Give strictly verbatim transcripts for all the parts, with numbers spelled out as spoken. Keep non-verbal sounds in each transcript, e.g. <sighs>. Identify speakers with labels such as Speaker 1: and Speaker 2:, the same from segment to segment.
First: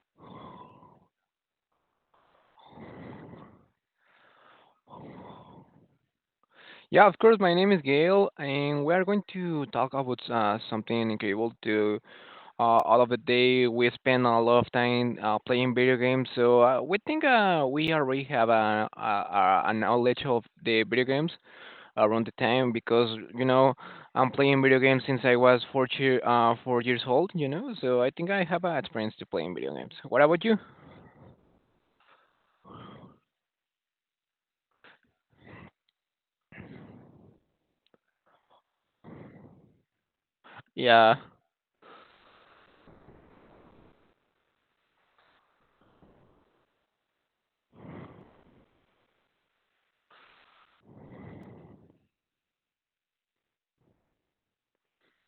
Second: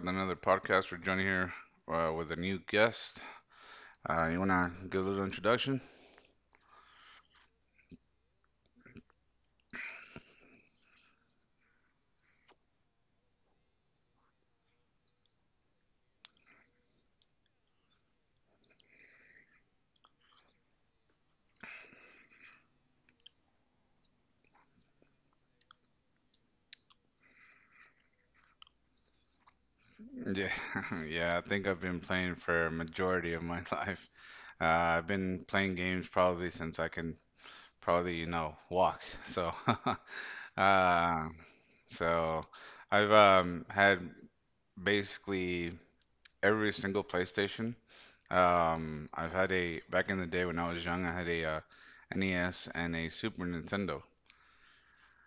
Speaker 1: with another podcast. We're Johnny here, uh, with a new guest. Uh, you want to give a little introduction?
Speaker 2: yeah, of course. My name is Gail, and we are going to talk about uh, something incredible to uh, all of the day. We spend a lot of time uh, playing video games, so uh, we think uh, we already have a, a, a a knowledge of the video games around the time because you know I'm playing video games since I was four year, uh, four years old. You know, so I think I have uh, experience to playing video games. What about
Speaker 1: Yeah,
Speaker 2: you?
Speaker 1: <laughs> yeah. I think I've been playing for a majority of my <laughs> life. Uh, I've been playing games probably since I can probably, you know, walk. So, <laughs>
Speaker 2: Yeah.
Speaker 1: uh, so I've um, had basically every single PlayStation. Um, I've had a back in the day when I was young, I had a uh, N E S and a Super Nintendo.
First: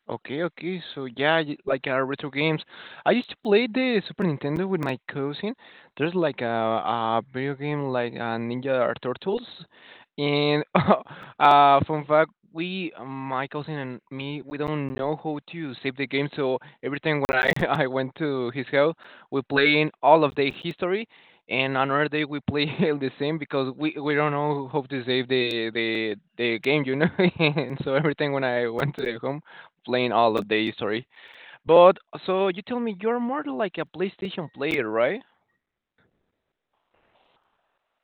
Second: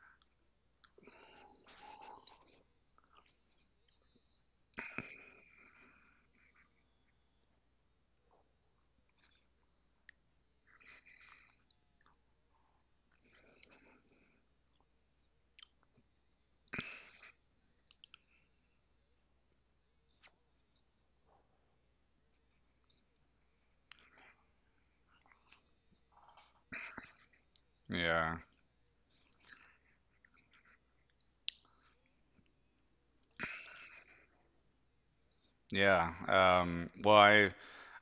Speaker 2: Okay, okay. So yeah, y- like uh, retro games. I used to play the Super Nintendo with my cousin. There's like a, a video game like uh, Ninja Turtles, and <laughs> uh, fun fact, we, uh, my cousin and me, we don't know how to save the game. So every time when I <laughs> I went to his house, we playing all of the history, and another day we play <laughs> the same because we we don't know how to save the the the game, you know. <laughs> And so every time
Speaker 1: Yeah,
Speaker 2: when I went to the home playing all the day, sorry. But so you tell me you're more like a PlayStation player, right?
Speaker 1: yeah. Um, well, I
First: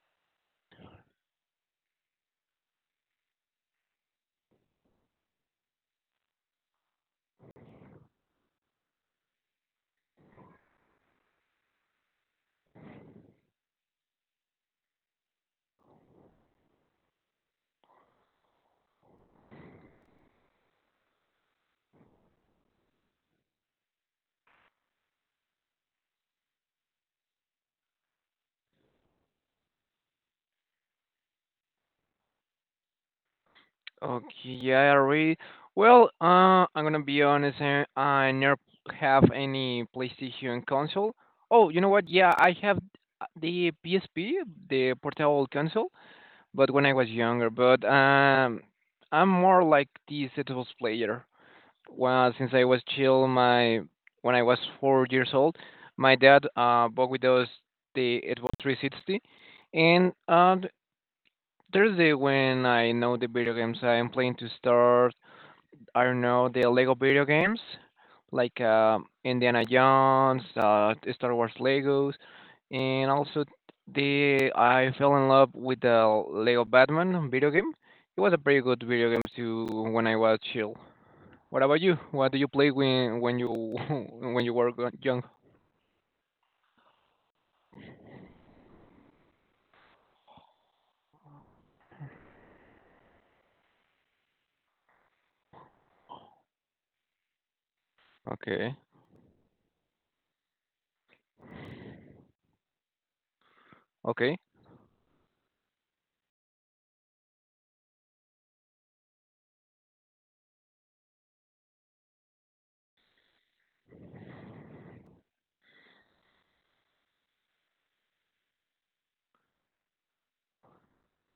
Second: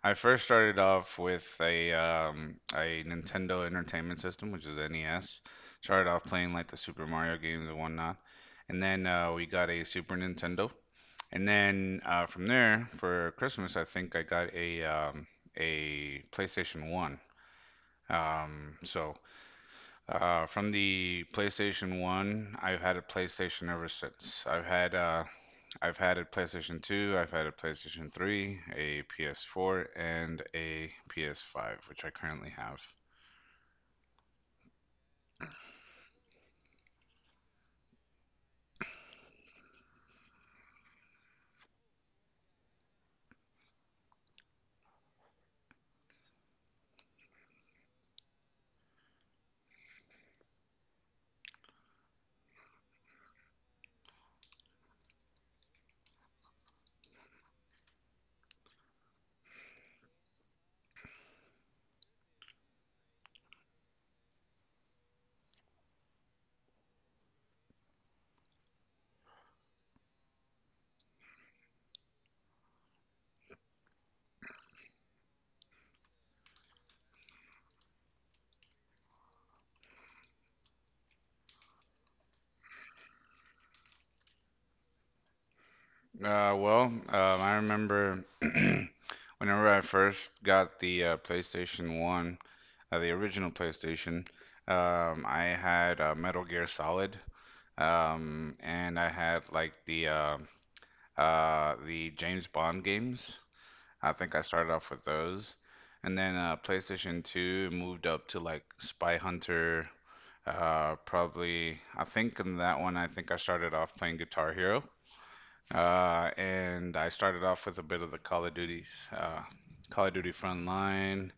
Speaker 1: I first started off with a um, a Nintendo Entertainment System, which is N E S. Started off playing like the Super Mario games and whatnot, and then uh, we got a Super Nintendo. And then uh, from there, for Christmas, I think I got a um, a PlayStation One. Um, so Uh, from the PlayStation one, I've had a PlayStation ever since. I've had uh, I've had a PlayStation two, I've had a PlayStation three, a P S four, and a P S five, which I currently have.
Speaker 2: Okay, yeah, I read. Well, uh, I'm gonna be honest, uh, I never have any PlayStation console. Oh, you know what? Yeah, I have the P S P, the portable console, but when I was younger. But um, I'm more like the Xbox player. Well, since I was chill, my when I was four years old, my dad uh bought with us the Xbox three sixty, and uh th- Thursday when I know the video games I'm playing to start, I don't know the Lego video games, like uh, Indiana Jones, uh, Star Wars Legos, and also the I fell in love with the Lego Batman video game. It was a pretty good video game to when I was chill. What about you? What do you play when when you <laughs> when you were go- young?
Speaker 1: Uh, well, um, I remember <clears throat> whenever I first got the uh, PlayStation one, uh, the original PlayStation. um, I had uh, Metal Gear Solid. um,
Speaker 2: Okay.
Speaker 1: and I had like the uh, uh, the James Bond games. I think
Speaker 2: Okay.
Speaker 1: I started off with those. And then uh, PlayStation two moved up to like Spy Hunter. Uh, probably, I think in that one, I think I started off playing Guitar Hero. Uh, and I started off with a bit of the Call of Duties: uh, Call of Duty Frontline,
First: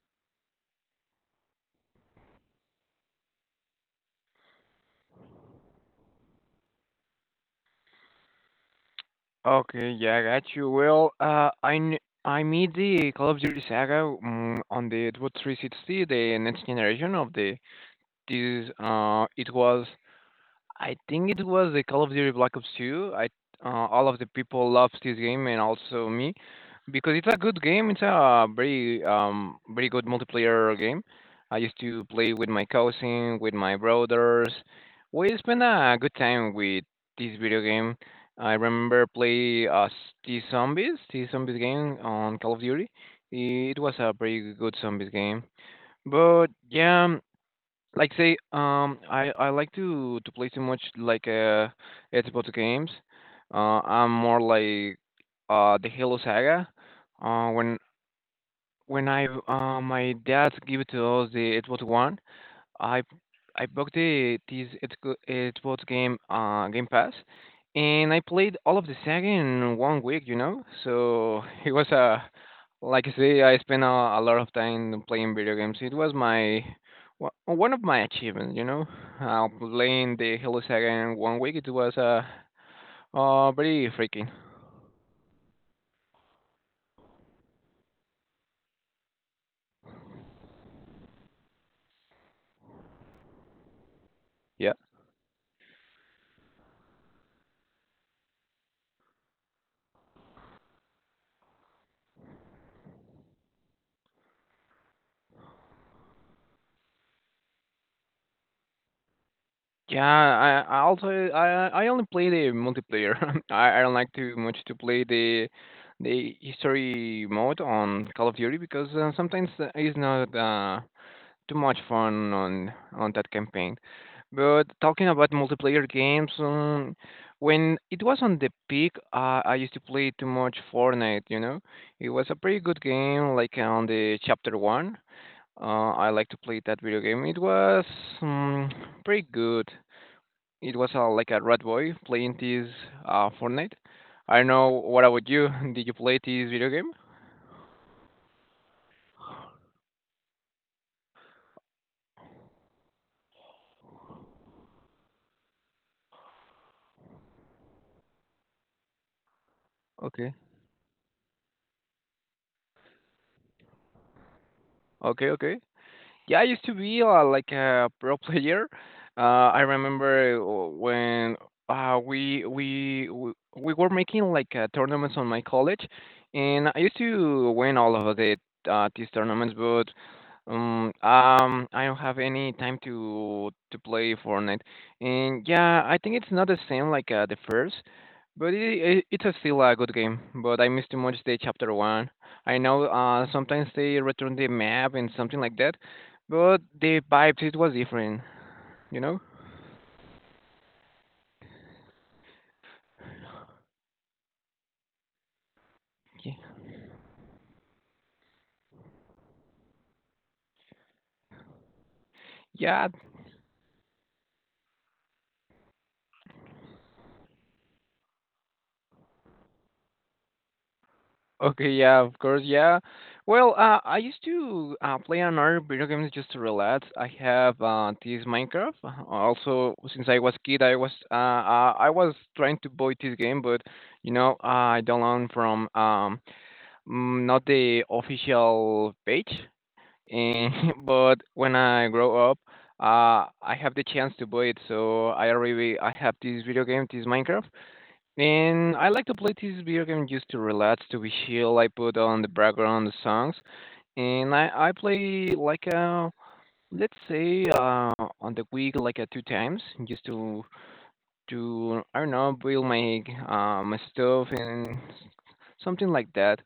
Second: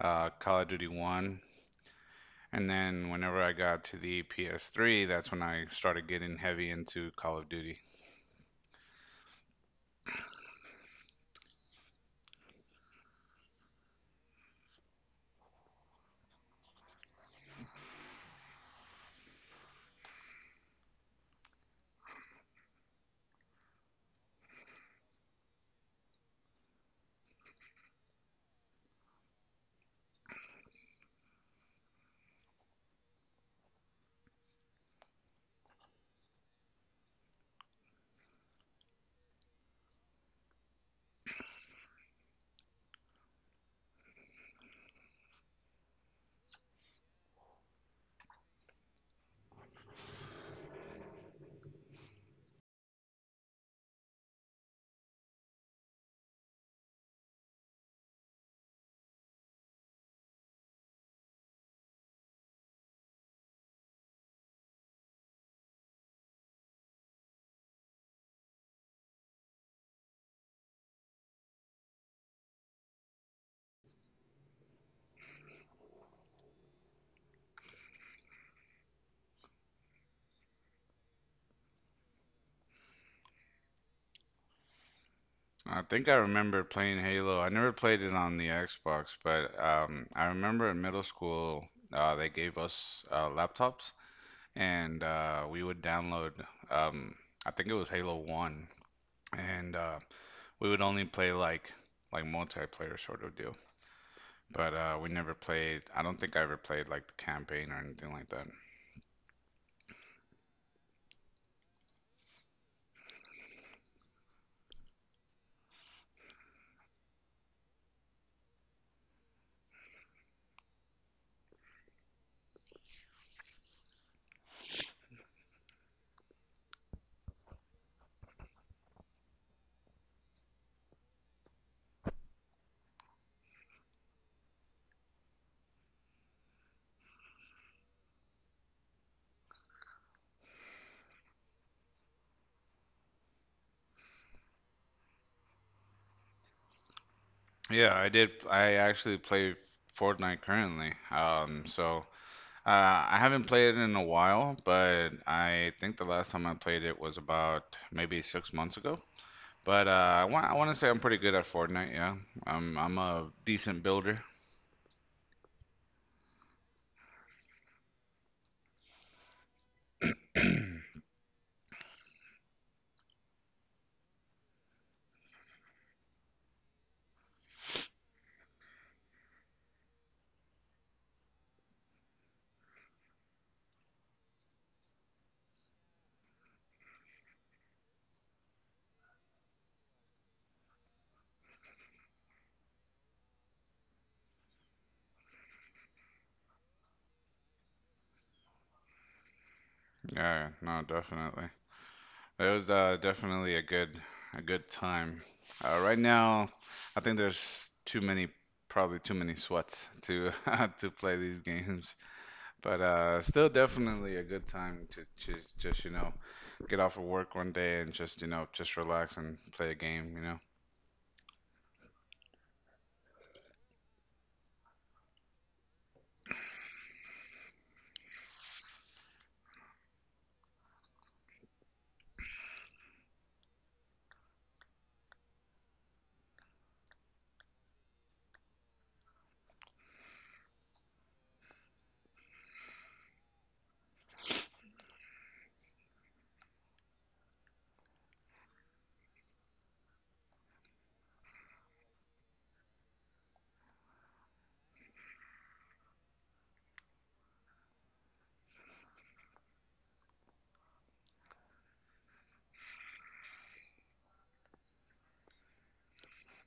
Speaker 1: uh, Call of Duty one. And then whenever I got to the P S three, that's when I started getting heavy into Call of Duty.
Speaker 2: Okay, yeah, I got you. Well, uh, I kn- I made the Call of Duty Saga mm on the Xbox three sixty, the next generation of the this. Uh, it was I think it was the Call of Duty Black Ops two. I uh, All of the people loved this game and also me because it's a good game. It's a very um very good multiplayer game. I used to play with my cousin, with my brothers. We spent a good time with this video game. I remember play uh T Zombies, T Zombies game on Call of Duty. It was a pretty good zombies game. But yeah, like say um i i like to to play too much like uh Xbox games. uh I'm more like uh the Halo saga. Uh when when I uh My dad gave it to us the Xbox One. I I booked the this it go- it was game uh Game Pass, and I played all of the saga in one week. You know, so <laughs> it was a like I say, I spent a, a lot of time playing video games. It was my wa- one of my achievements. You know, uh, playing the Halo Saga in one week. It was uh, uh very freaking.
Speaker 1: I think I remember playing Halo. I never played it on the Xbox, but um, I remember in middle school uh, they gave us uh, laptops,
Speaker 2: Yeah.
Speaker 1: and uh, we would download. um, I think it was Halo one, and uh, we would only play like like multiplayer sort of deal. But uh, we never played. I don't think I ever played like the campaign or anything like that.
Speaker 2: Yeah, I I also I I only play the multiplayer. <laughs> I I don't like too much to play the the history mode on Call of Duty because uh, sometimes uh, it's not uh, too much fun on on that campaign. But talking about multiplayer games, um, when it was on the peak, uh, I used to play too much Fortnite. You know, it was a pretty good game. Like uh, on the chapter one, uh, I like to play that video game. It was um, pretty good. It was uh, like a rat boy playing this uh, Fortnite. I don't know what about you. <laughs> Did you play this video game?
Speaker 1: Yeah, I did. I actually play Fortnite currently. Um, so. Uh, I haven't played it in a while, but I think the last time I played it was about maybe six months ago. But uh, I
Speaker 2: Okay,
Speaker 1: want I want to say I'm pretty good at Fortnite. Yeah, I'm I'm a decent builder.
Speaker 2: okay, okay. Yeah, I used to be uh, like a <laughs> pro player. Uh, I remember uh, when uh, we we we we were making like uh, tournaments on my college, and I used to win all of the uh, these tournaments. But Um, um, I don't have any time to to play Fortnite, and yeah, I think it's not the same like uh, the first, but it, it it's a still a good game. But I miss too much the chapter one. I know uh sometimes they return the map and something like that, but the vibes it was different, you know.
Speaker 1: Yeah, no, definitely. It was uh, definitely a good a good time. Uh, right
Speaker 2: Yeah,
Speaker 1: now, I think there's too many probably too many sweats to <laughs> to play these games. But
Speaker 2: yeah,
Speaker 1: uh, still, definitely a good time to just, just you know, get off of work one day and just you know, just relax and play a game. You know,
Speaker 2: okay, yeah, of course, yeah. Well, uh, I used to uh, play another video games just to relax. I have uh, this Minecraft. Uh, Also, since I was kid, I was uh, uh, I was trying to buy this game, but you know, I download from um mm, not the official page. And <laughs> but when I grow up, uh, I have the chance to buy it. So I already I have this video game, this Minecraft. And I like to play this video game just to relax, to be chill. I put on the background the songs, and I I play like a let's say uh on the week like a two times just to to I don't know build my uh my stuff and something like that.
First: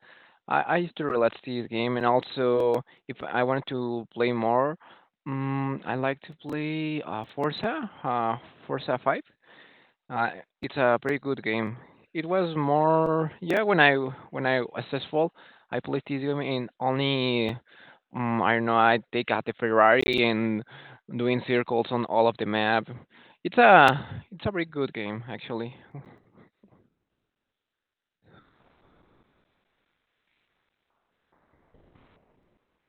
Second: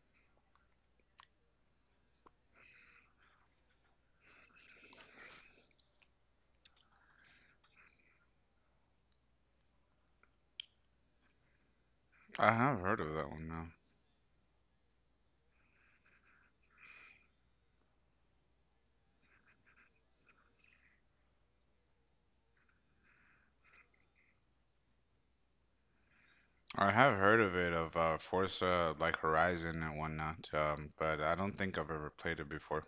Speaker 2: I I used to relax this game, and also if I wanted to play more, um, I like to play uh Forza, uh Forza Five. Uh, it's a pretty good game. It
Speaker 1: I
Speaker 2: was
Speaker 1: have heard of that
Speaker 2: more
Speaker 1: one
Speaker 2: yeah
Speaker 1: now.
Speaker 2: when I when I was successful, I played this game in only um, I don't know I take out the Ferrari and doing circles on all of the map. It's a it's a pretty good game actually.
Speaker 1: I have heard of it of uh, Forza like Horizon and whatnot, um, but I don't think I've ever played it before.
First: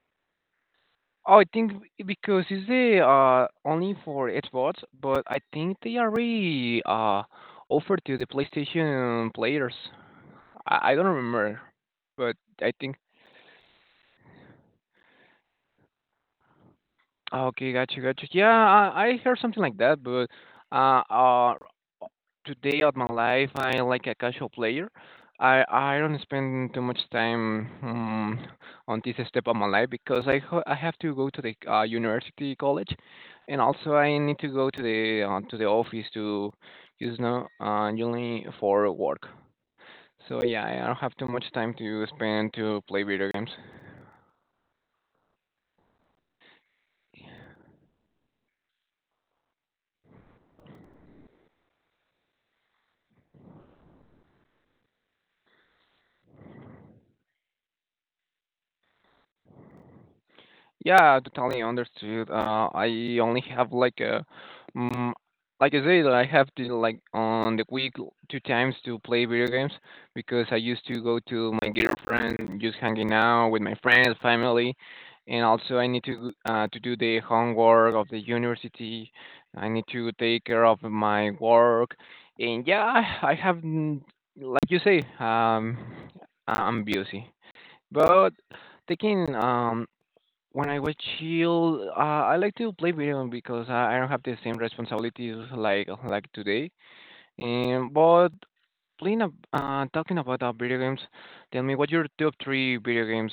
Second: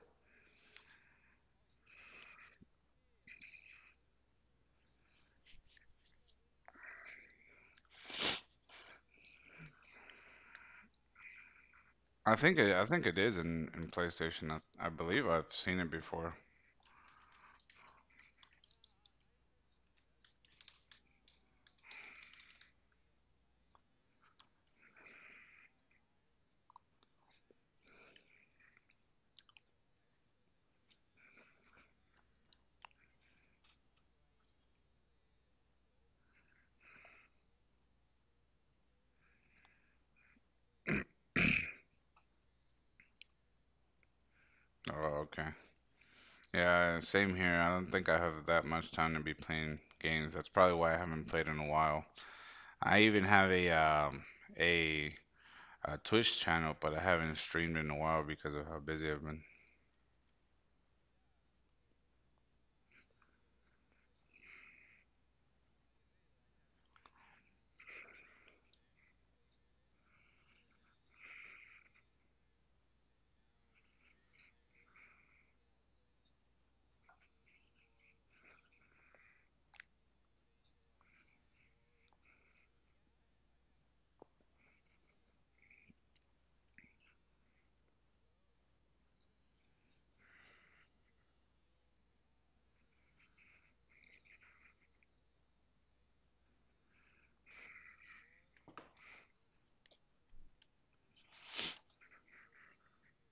Speaker 2: Oh, I think because it's the uh only for Xbox, but I think they already uh offered to the PlayStation players. I, I don't remember, but
Speaker 1: I think
Speaker 2: I
Speaker 1: it, I
Speaker 2: think
Speaker 1: think it is in, in PlayStation. I, I believe I've seen it before.
Speaker 2: ah, okay, gotcha, gotcha. Yeah, I, I heard something like that, but uh, uh, today of my life, I like a casual player. I I don't spend too much time um, on this step of my life because I ho- I have to go to the uh, university college, and also I need to go to the uh, to the office to, you know, uh, only for work. So yeah, I don't have too much time to spend to play video games.
Speaker 1: Oh, okay. Yeah, same here. I don't think I have that much time to be playing games. That's probably why I haven't played in a while. I even have a um, a a Twitch channel, but I haven't streamed in a while because of how busy I've been.
Speaker 2: Yeah, totally understood. Uh, I only have like a, mm like I said, I have to like on the week two times to play video games because I used to go to my girlfriend, just hanging out with my friends, family, and also I need to uh, to do the homework of the university. I need to take care of my work, and yeah, I I have mm, like you say, um, I'm busy, but taking um when I was chill, uh, I like to play video game because I I don't have the same responsibilities like like today. Um, but playing a, uh, talking about uh, video games, tell me what your top three video games.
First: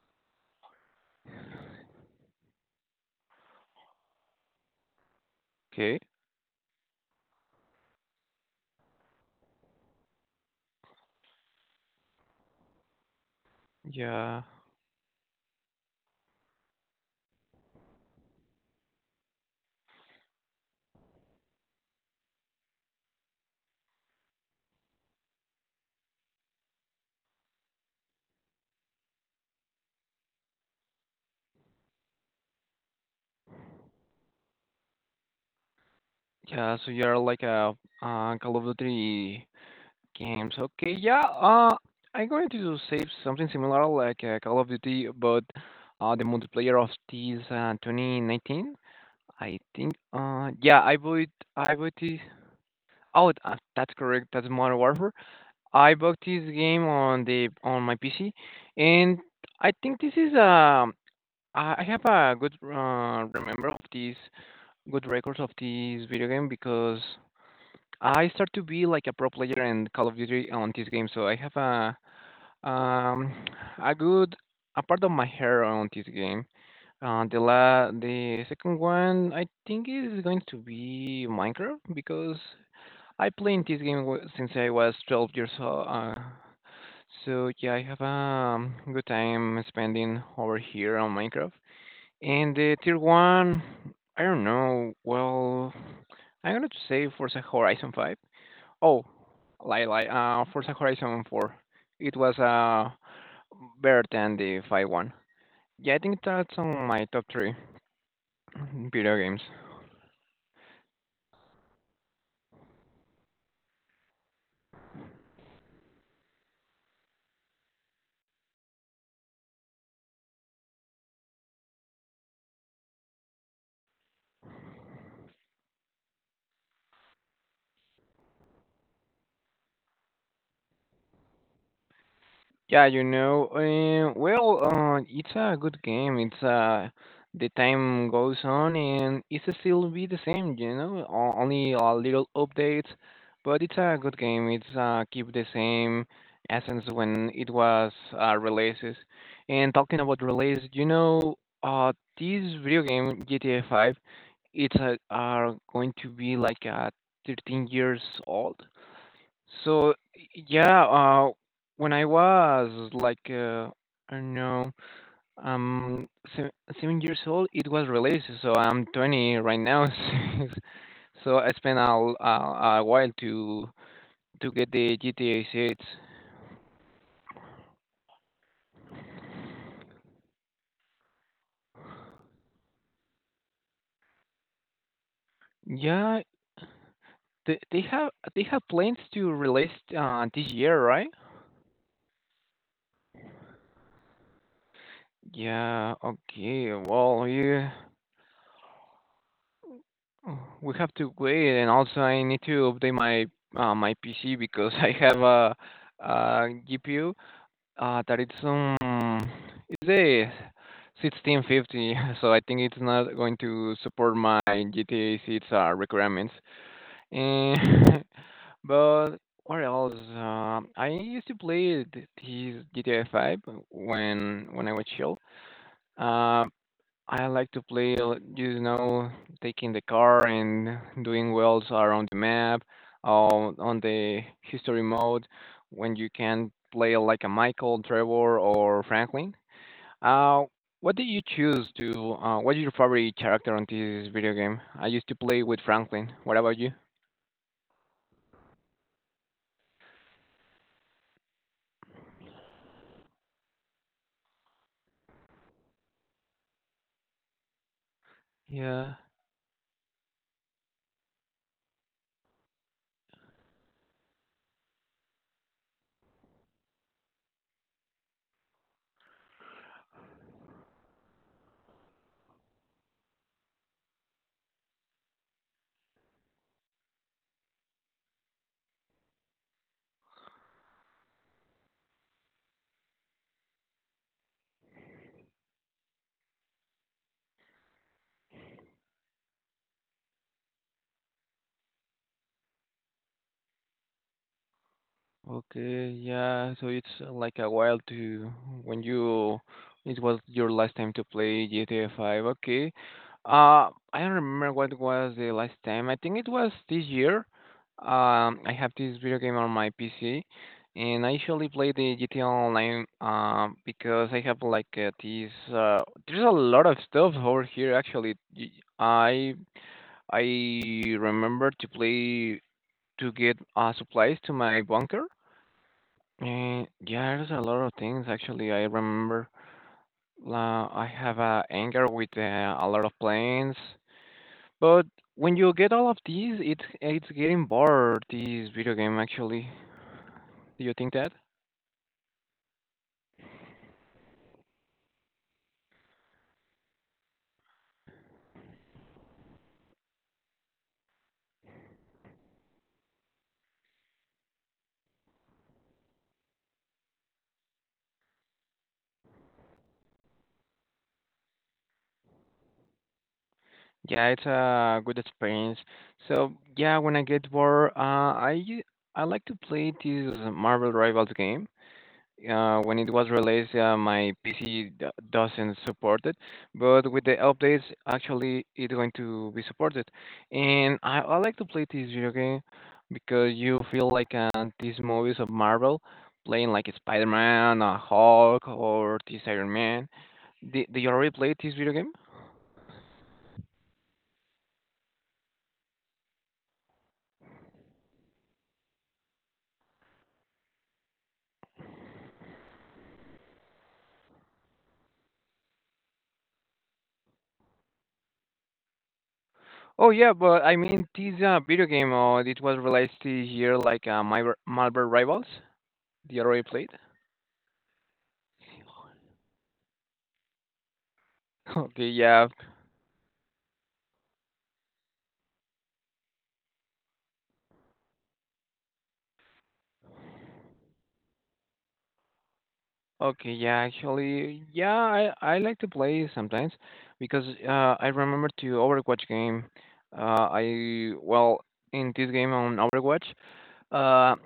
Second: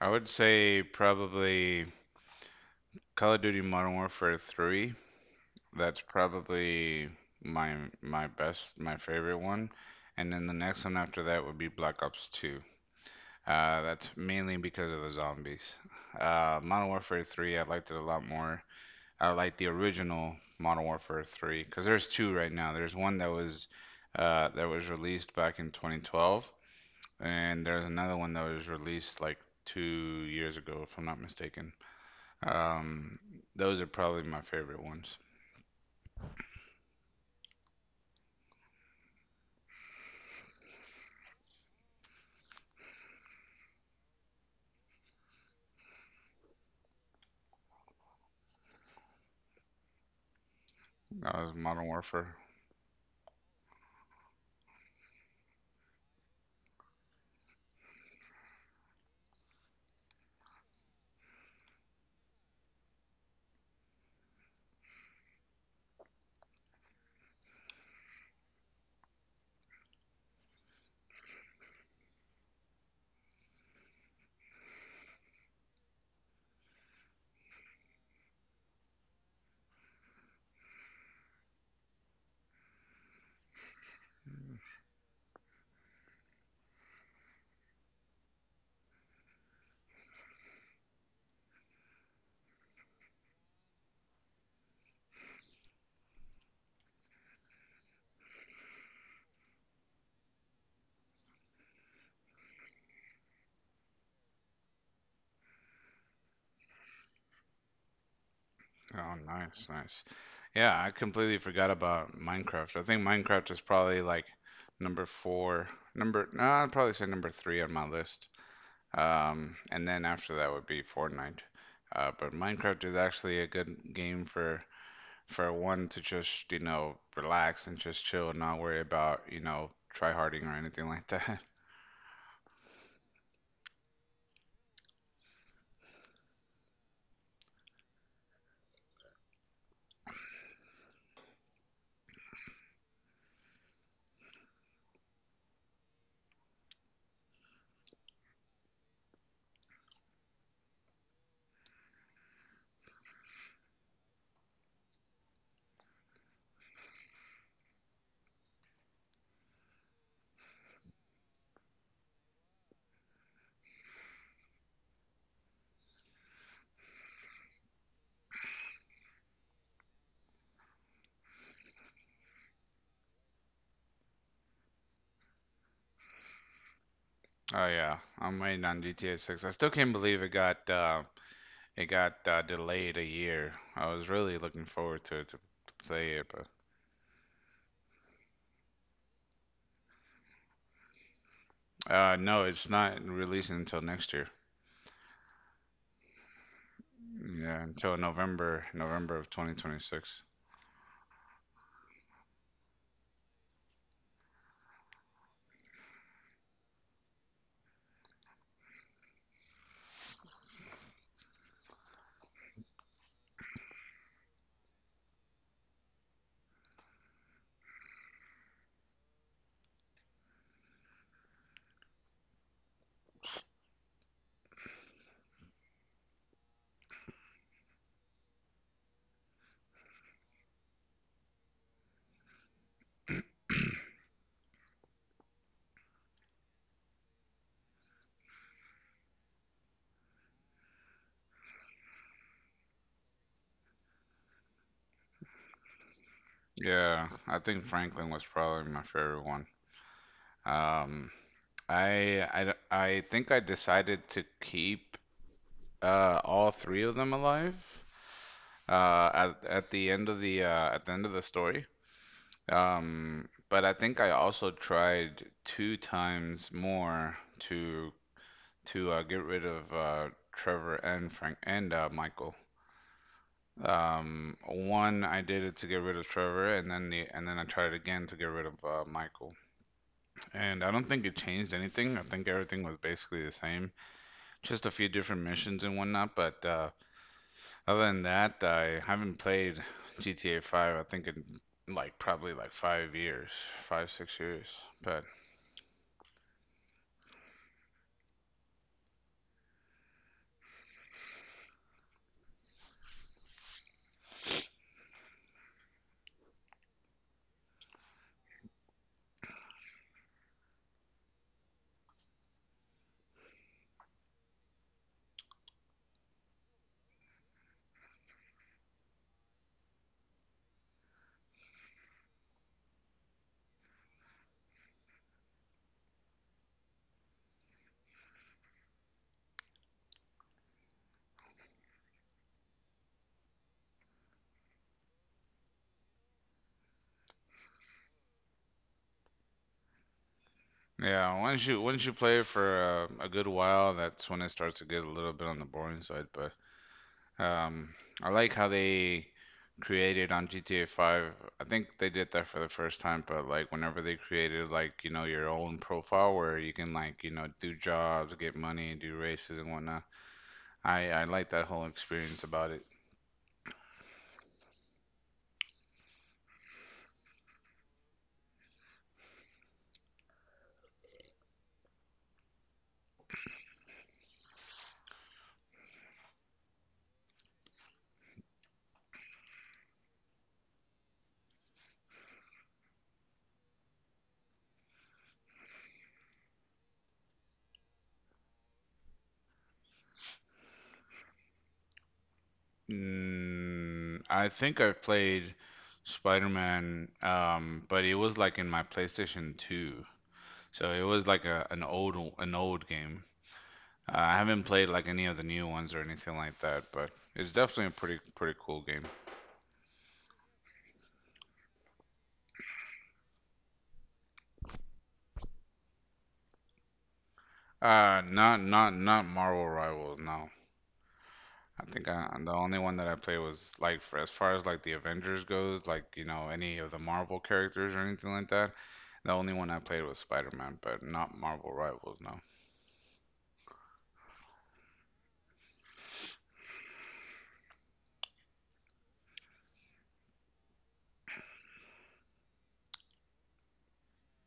Speaker 1: I would say probably Call of Duty Modern Warfare three.
Speaker 2: Okay.
Speaker 1: That's probably my my best, my favorite one. And then the next one after that would be Black Ops two. Uh, that's
Speaker 2: Yeah.
Speaker 1: mainly because of the zombies. Uh, Modern Warfare three, I liked it a lot more. I like the original Modern Warfare three because there's two right now. There's one that was uh, that was released back in twenty twelve, And there's another one that was released like two years ago, if I'm not mistaken. Um, those are probably my favorite ones.
Speaker 2: Yeah. So you're like a uh, Call of Duty games. Okay. Yeah. Uh, I'm going to say something similar like uh, Call of Duty, but uh, the multiplayer of this uh, twenty nineteen. I think. Uh, yeah. I bought.
Speaker 1: That was
Speaker 2: I
Speaker 1: Modern
Speaker 2: bought this
Speaker 1: Warfare.
Speaker 2: oh, th- uh, that's correct. That's Modern Warfare. I bought this game on the on my P C, and I think this is um I I have a good uh, remember of these good records of this video game because I start to be like a pro player in Call of Duty on this game, so I have a um a good a part of my hair on this game. Uh, the la the second one I think is going to be Minecraft because I played this game w- since I was twelve years old. Uh, so yeah, I have a um, good time spending over here on Minecraft. And the tier one, I don't know. Well, I'm gonna say Forza Horizon five. Oh, lie, lie. Uh, Forza Horizon four. It was uh better than the five one. Yeah, I think that's on my top three
Speaker 1: Oh,
Speaker 2: video games.
Speaker 1: nice, nice. Yeah, I completely forgot about Minecraft. I think Minecraft is probably like number four, number, no, I'd probably say number three on my list. Um, and then after that would be Fortnite. Uh, but Minecraft is actually a good game for for one to just, you know, relax and just chill and not worry about, you know, tryharding or anything like that. <laughs>
Speaker 2: Yeah, you know, uh, well, uh, it's a good game. It's uh, The time goes on and it's still be the same, you know, o- only a little updates, but it's a good game. It's uh, Keep the same essence when it was uh, releases. And talking about release, you know, uh, this video game G T A five, it's uh, are going to be like uh, thirteen years old so yeah, uh, when I was like uh, I don't know, um, seven, seven years old, it was released. So I'm twenty right now. <laughs> So I spent a, l- a, a while to to get the G T A six.
Speaker 1: Oh yeah, I'm waiting on G T A six. I still can't believe it got uh, it got uh, delayed a year. I was really looking forward to it to to play
Speaker 2: Yeah,
Speaker 1: it, but
Speaker 2: they, they have they have plans to release uh, this year, right?
Speaker 1: uh, no, it's not releasing until next year.
Speaker 2: Yeah. Okay. Well,
Speaker 1: Yeah,
Speaker 2: you.
Speaker 1: until November, November of twenty twenty-six.
Speaker 2: Oh, we have to wait, and also I need to update my uh, my P C because <laughs> I have a G P U uh, that it's um it's a sixteen fifty, <laughs> so I think it's not going to support my G T A six uh, requirements. And <laughs> but what else? Um I used to play th- these G T A five when when I was chill. Um I like to play, uh, you know, taking the car and doing wells around the map, uh, on the history mode when you can play like a Michael, Trevor, or Franklin. Uh, what did you choose to? Uh, what is your favorite character on this video game? I used to play with Franklin. What about you?
Speaker 1: Yeah, I think Franklin was probably my favorite one. Um, I, I, I think I decided to keep Uh, all three of them alive.
Speaker 2: Yeah.
Speaker 1: Uh, at at the end of the uh, at the end of the story. Um, but I think I also tried two times more to to uh, get rid of uh, Trevor and Frank and uh, Michael. Um, one I did it to get rid of Trevor, and then the and then I tried it again to get rid of uh, Michael. And I don't think it changed anything. I think everything was basically the same, just a few different missions and whatnot. But uh, Other than that, I haven't played G T A five, I think in like probably like five years, five, six years. But
Speaker 2: Okay, yeah, so it's uh, like a while to when you it was your last time to play G T A five. Okay. Uh, I don't remember what was the last time. I think it was this year. Um, I have this video game on my P C, and I usually play the G T A Online um because I have like uh, these uh there's a lot of stuff over here actually. Y- I I remember to play to get uh supplies to my bunker and yeah, there's a lot of things actually. I remember uh, I have a anger with uh, a lot of planes, but when you get all of these, it's it's getting bored. This video game actually. Do you think that?
Speaker 1: yeah, once you once you play for a, a good while, that's when it starts to get a little bit on the boring side. But um, I like how they created on G T A five. I think they did that for the first time, but like whenever they created like, you know, your own profile where you can like, you know, do jobs, get money, do races and whatnot. I I like that whole experience about it.
Speaker 2: Yeah, it's a good experience. So yeah, when I get bored, uh, I u- I like to play this Marvel Rivals game. Uh, when it was released, uh, my P C doesn't support it, but with the updates, actually, it's going to be supported. And I, I like to play this video game because you feel like uh, these movies of Marvel, playing like Spider-Man, uh, Hulk, or this Iron Man. Did, did you already play this video game?
Speaker 1: Mm, I think I've played Spider-Man, um, but it was like in my PlayStation two. So it was like a an old an old game. Uh, I haven't played like any of the new ones or anything like that, but it's definitely a pretty pretty cool game.
Speaker 2: Oh yeah, but I mean this uh, video game. Uh, it was released this year, like uh, Marvel Marvel Rivals. Did you already played?
Speaker 1: Uh, not not not Marvel Rivals, no.
Speaker 2: <laughs>
Speaker 1: I
Speaker 2: Okay,
Speaker 1: think I,
Speaker 2: yeah,
Speaker 1: the only one that I played was like for as far as like the Avengers goes, like you know any of the Marvel characters or anything like that. The only one I played was Spider-Man, but not Marvel Rivals, No.
Speaker 2: okay, yeah, actually, yeah, I, I like to play sometimes because uh, I remember to Overwatch game. Uh, I well in this game on Overwatch, uh,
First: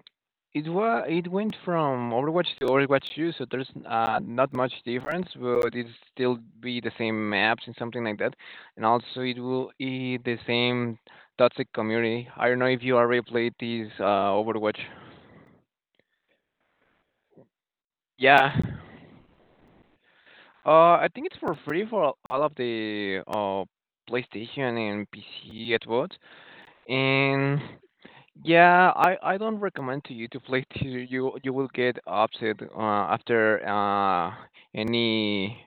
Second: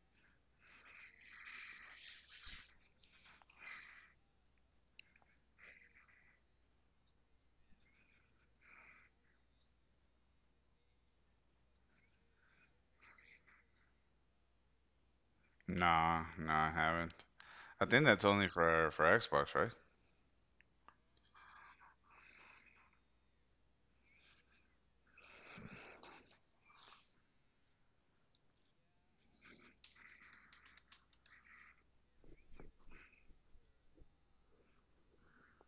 Speaker 2: it wa it went from Overwatch to Overwatch two, so there's uh, not much difference, but it still be the same maps and something like that, and also it will be the same toxic community. I don't know if you already played this uh, Overwatch.
Speaker 1: No, no, I haven't. I think that's only
Speaker 2: Yeah.
Speaker 1: for for Xbox, right?
Speaker 2: Uh, I think it's for free for all of the uh PlayStation and P C at once. And yeah, I I don't recommend to you to play <laughs> to you you will get upset uh after uh any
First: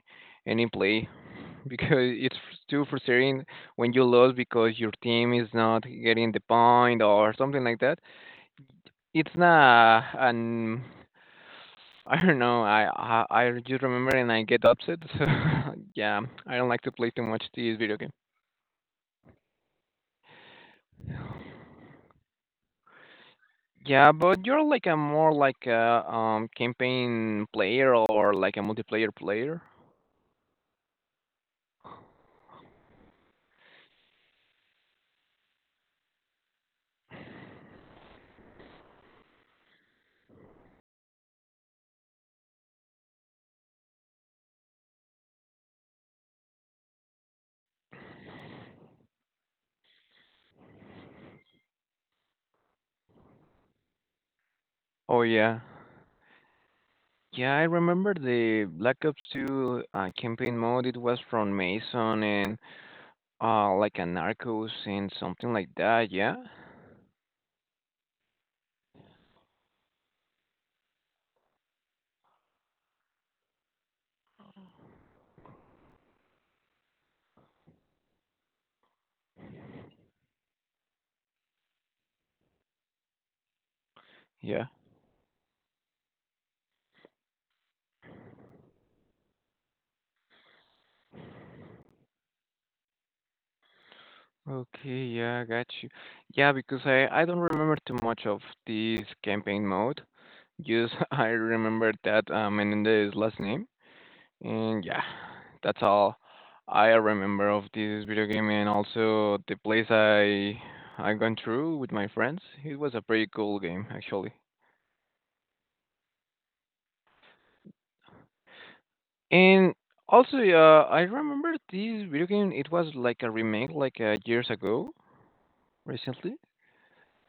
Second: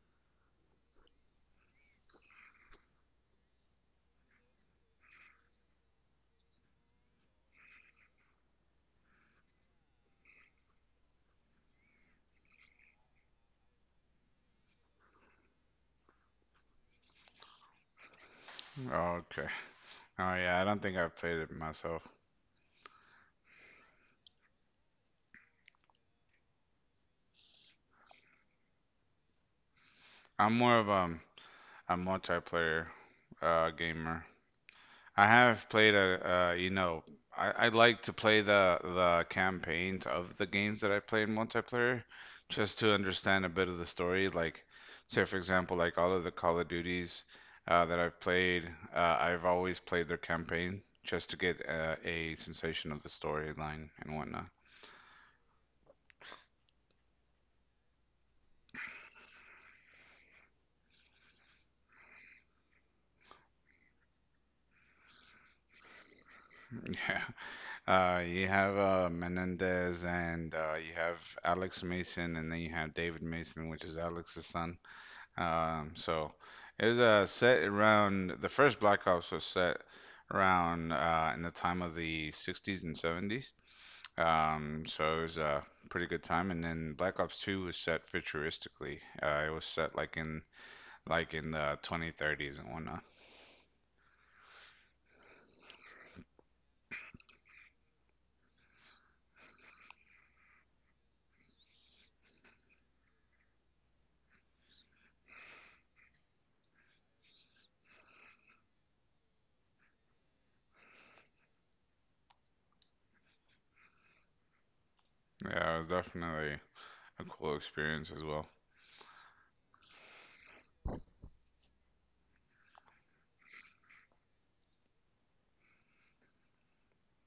Speaker 2: any play <laughs> because it's too frustrating when you lose because your team is not getting the point or something like that. It's not an I don't know. I I, I just remember and I get upset. <laughs> So yeah, I don't like to play too much this video game.
Speaker 1: Okay. Oh yeah, I don't think I've played it myself.
Speaker 2: Yeah, but you're like a more like a um campaign player or like a multiplayer player.
Speaker 1: I'm more of um a multiplayer uh gamer. I have played a, uh, you know, I, I like to play the the campaigns of the games that I play in multiplayer, just to understand a bit of the story. Like, say for example, like all of the Call of Duties uh, that I've played, uh, I've always played their campaign just to get uh, a sensation of the storyline and whatnot.
Speaker 2: Oh yeah. Yeah, I remember the Black Ops two uh, campaign mode. It was from Mason and uh like a Narcos and something like that. Yeah.
Speaker 1: <laughs> Yeah, uh, you have uh, Menendez, and uh, you have Alex Mason, and then you have David Mason, which is Alex's son. Um, so it was uh, set around the first Black Ops was set around, uh, in the time of the sixties and seventies.
Speaker 2: Yeah.
Speaker 1: Um, so it was a pretty good time. And then Black Ops two was set futuristically. Uh, it was set like in like in the twenty thirties and whatnot.
Speaker 2: Okay, yeah, I got you. Yeah, because I I don't remember too much of this campaign mode. Yes, <laughs> I remember that uh, Menendez last name, and yeah, that's all I remember of this video game, and also the place I I gone through with my friends. It was a pretty cool game actually,
Speaker 1: Yeah, it was definitely a cool experience as well.
Speaker 2: and also uh, I remember this video game. It was like a remake, like uh, years ago, recently.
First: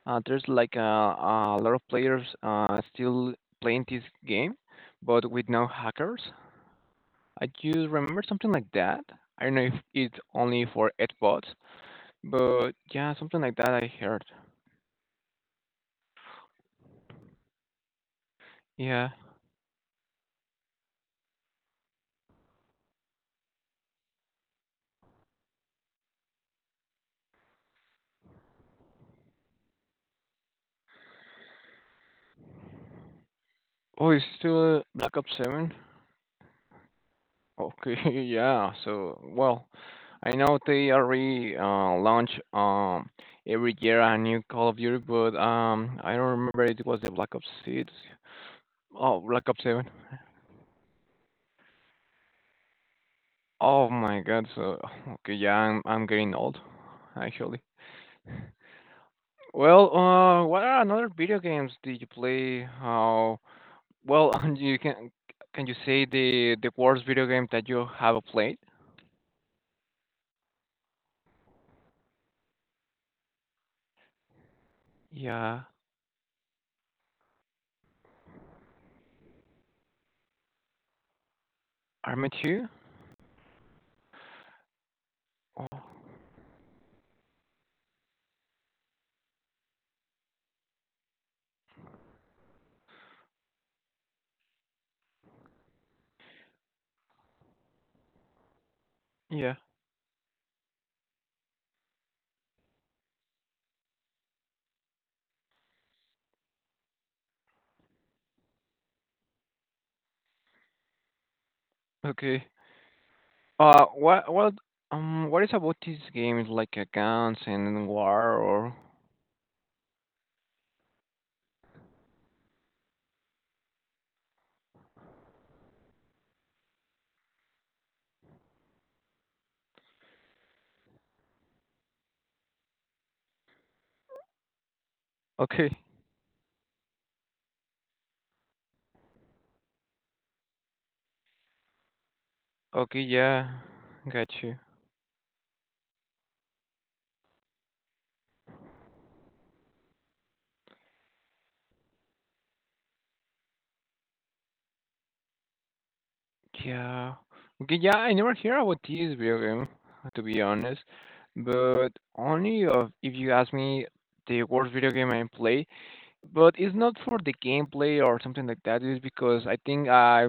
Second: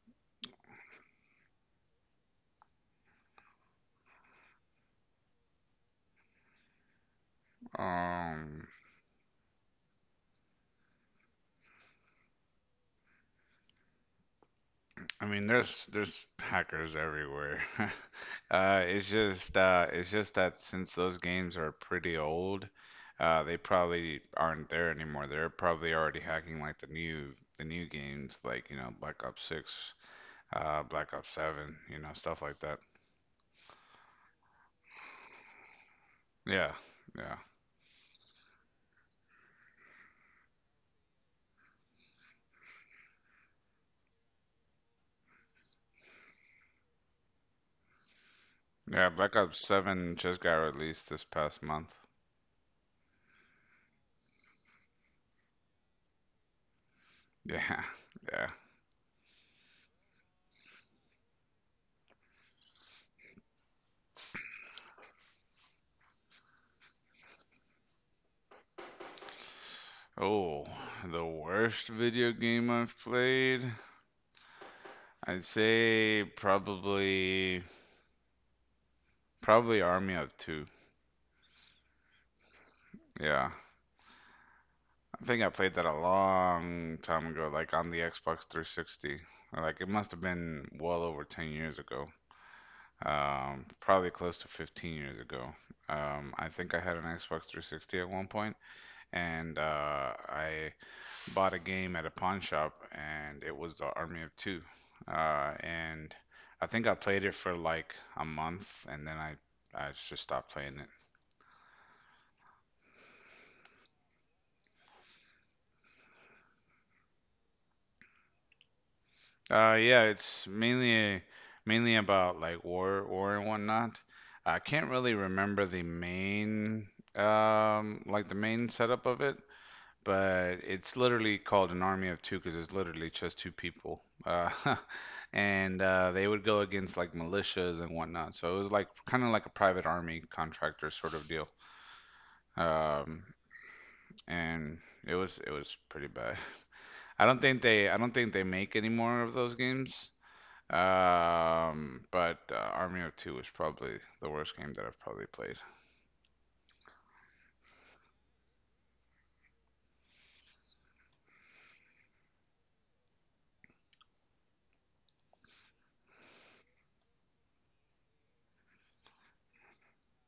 Speaker 2: Uh, there's like a, a lot of players uh, still playing this game, but with no hackers. I just remember something
Speaker 1: Um,
Speaker 2: like that. I don't know if it's only for Xbox, but yeah, something like that I heard.
Speaker 1: I mean, there's there's hackers everywhere. <laughs> uh, it's
Speaker 2: Yeah.
Speaker 1: just uh, it's just that since those games are pretty old, uh, they probably aren't there anymore. They're probably already hacking like the new the new games, like you know Black Ops Six, uh, Black Ops Seven, you know stuff like that.
Speaker 2: Oh, it's still Black Ops seven?
Speaker 1: Yeah, yeah,
Speaker 2: Okay, <laughs> yeah. So, well, I know they already uh, launch um every year a new Call of Duty, but um I don't remember it was the Black Ops six.
Speaker 1: yeah.
Speaker 2: Oh,
Speaker 1: Black
Speaker 2: Black
Speaker 1: Ops
Speaker 2: Ops seven.
Speaker 1: Seven just got released this past month.
Speaker 2: Oh my God. So, <sighs> okay, yeah, I'm I'm getting old, actually.
Speaker 1: Yeah, <laughs> yeah.
Speaker 2: Well, uh, what are another video games did you play? How well, <laughs> you can can you say the the worst video game that you have played?
Speaker 1: Oh, the worst video game I've played. I'd
Speaker 2: Yeah,
Speaker 1: say probably. Probably Army of Two.
Speaker 2: Arma two?
Speaker 1: Yeah. I think I played that a
Speaker 2: Oh,
Speaker 1: long time ago, like on the Xbox three sixty. Like it must have been well over ten years ago. Um, probably close to fifteen years ago. Um, I think I had an Xbox three sixty at one point, and
Speaker 2: yeah.
Speaker 1: uh, I bought a game at a pawn shop, and it was the Army of Two. Uh, and I think I played it for like a month, and then I I just stopped playing.
Speaker 2: Okay. Uh, what what um what is about these games like uh, guns and war or? <laughs>
Speaker 1: Uh, yeah, it's mainly mainly about like war, war and whatnot. I can't really remember the main um like the main setup of it, but it's literally called an army of two because it's literally just two people. Uh, <laughs>
Speaker 2: Okay,
Speaker 1: and uh, they would go against like militias and whatnot. So it was like kind of like a private army contractor sort of deal.
Speaker 2: okay,
Speaker 1: Um,
Speaker 2: yeah, got you.
Speaker 1: and it was it was pretty bad. <laughs> I don't think they I don't think they make any more of those games. Um, but uh, Army of Two is probably the worst game that I've probably played.
Speaker 2: Yeah, okay, yeah. I never hear about this video game, to be honest. But only of if you ask me the worst video game I played. But it's not for the gameplay or something like that. It's because I think I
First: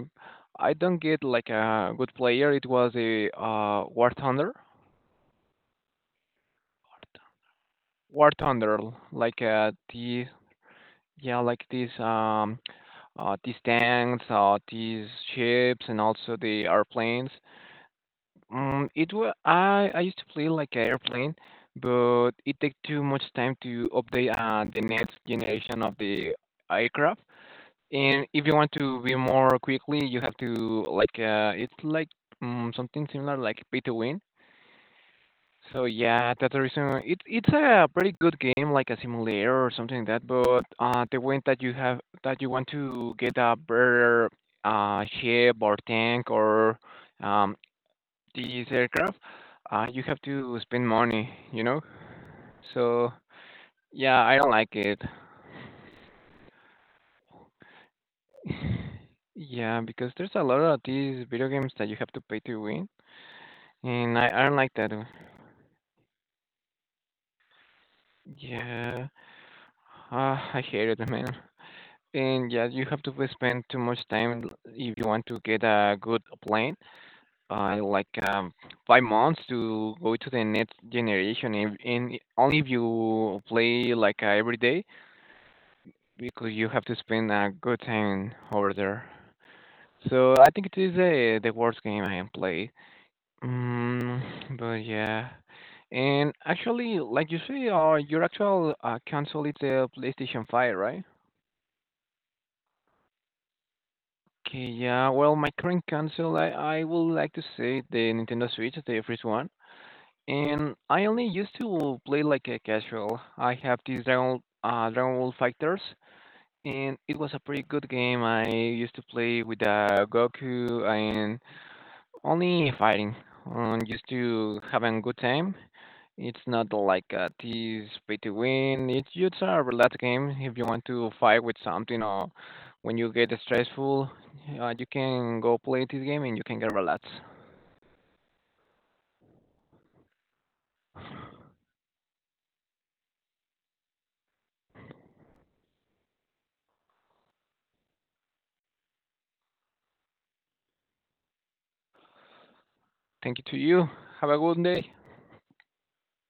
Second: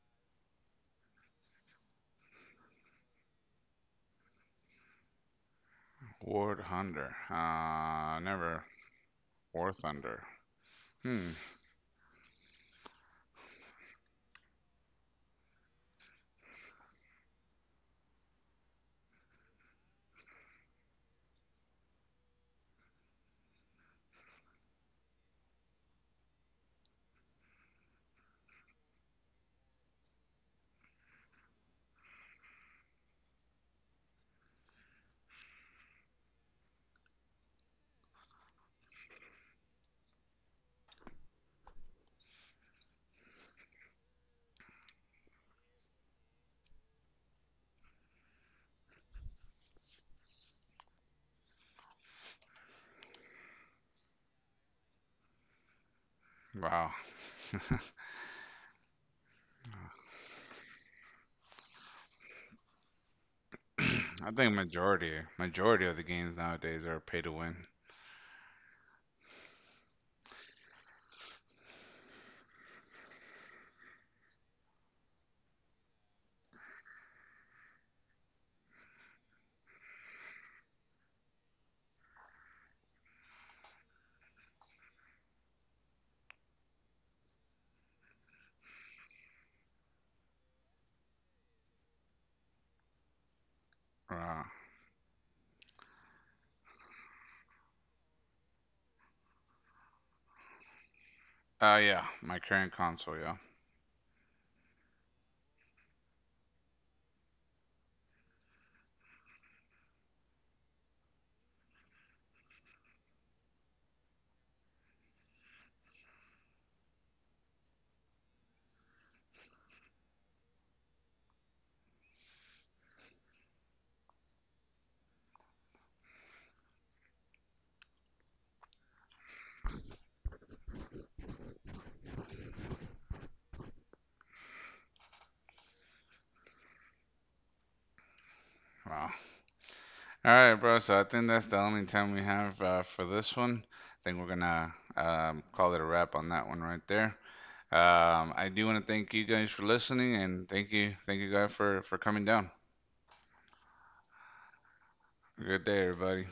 Speaker 2: I don't get like a good player. It was a uh War Thunder,
Speaker 1: War Thunder. Uh,
Speaker 2: War
Speaker 1: never.
Speaker 2: Thunder, like
Speaker 1: War
Speaker 2: uh
Speaker 1: Thunder.
Speaker 2: the
Speaker 1: Hmm.
Speaker 2: yeah like these um uh these tanks, uh these ships, and also the airplanes. Um, it wa I I used to play like an airplane, but it takes too much time to update uh the next generation of the aircraft. And if you want to be more quickly, you have to like uh, it's like um, something similar like pay to win. So yeah, that's the reason. It's it's a pretty good game, like a simulator or something like that. But uh, the way that you have that you want to get a better uh ship or tank or um these aircraft, uh, you have to spend money, you know. So yeah, I don't like it.
Speaker 1: Wow. <clears throat>
Speaker 2: Yeah, because there's a lot of these video games that you have to pay to win, and I,
Speaker 1: I
Speaker 2: I
Speaker 1: think
Speaker 2: don't like that.
Speaker 1: majority majority of the games nowadays are pay to win.
Speaker 2: Yeah, uh, I hate it, man. And yeah, you have to spend too much time if you want to get a good plane. Uh, like um, five months to go to the next generation, and, and i- only if you play like uh, every day, because you have to spend a good time over there. So I think it is uh, the worst game I have played.
Speaker 1: Wow.
Speaker 2: Mm, but yeah, and actually, like you say, uh, your actual uh, console is the PlayStation five, right?
Speaker 1: Uh, yeah. My current console. Yeah.
Speaker 2: Okay, yeah. Well, my current console, I I would like to say the Nintendo Switch, the first one, and I only used to play like a casual. I have this Dragon uh, Dragon Ball Fighters, and it was a pretty good game. I used to play with uh, Goku and only fighting, um, just to having a good time. It's not like a tease pay to win. It's just a relaxed game. If you want to fight with something or when you get stressful, uh, you can go play this game and you can get relaxed.
Speaker 1: Wow. All right, bro. So I think that's the only time we have uh, for this one. I think we're gonna um, call it a wrap on that one right there. Um, I do want to thank you guys for listening, and thank you, thank you guys for for coming down.
Speaker 2: Thank you to you. Have a good day.
Speaker 1: Good day, everybody.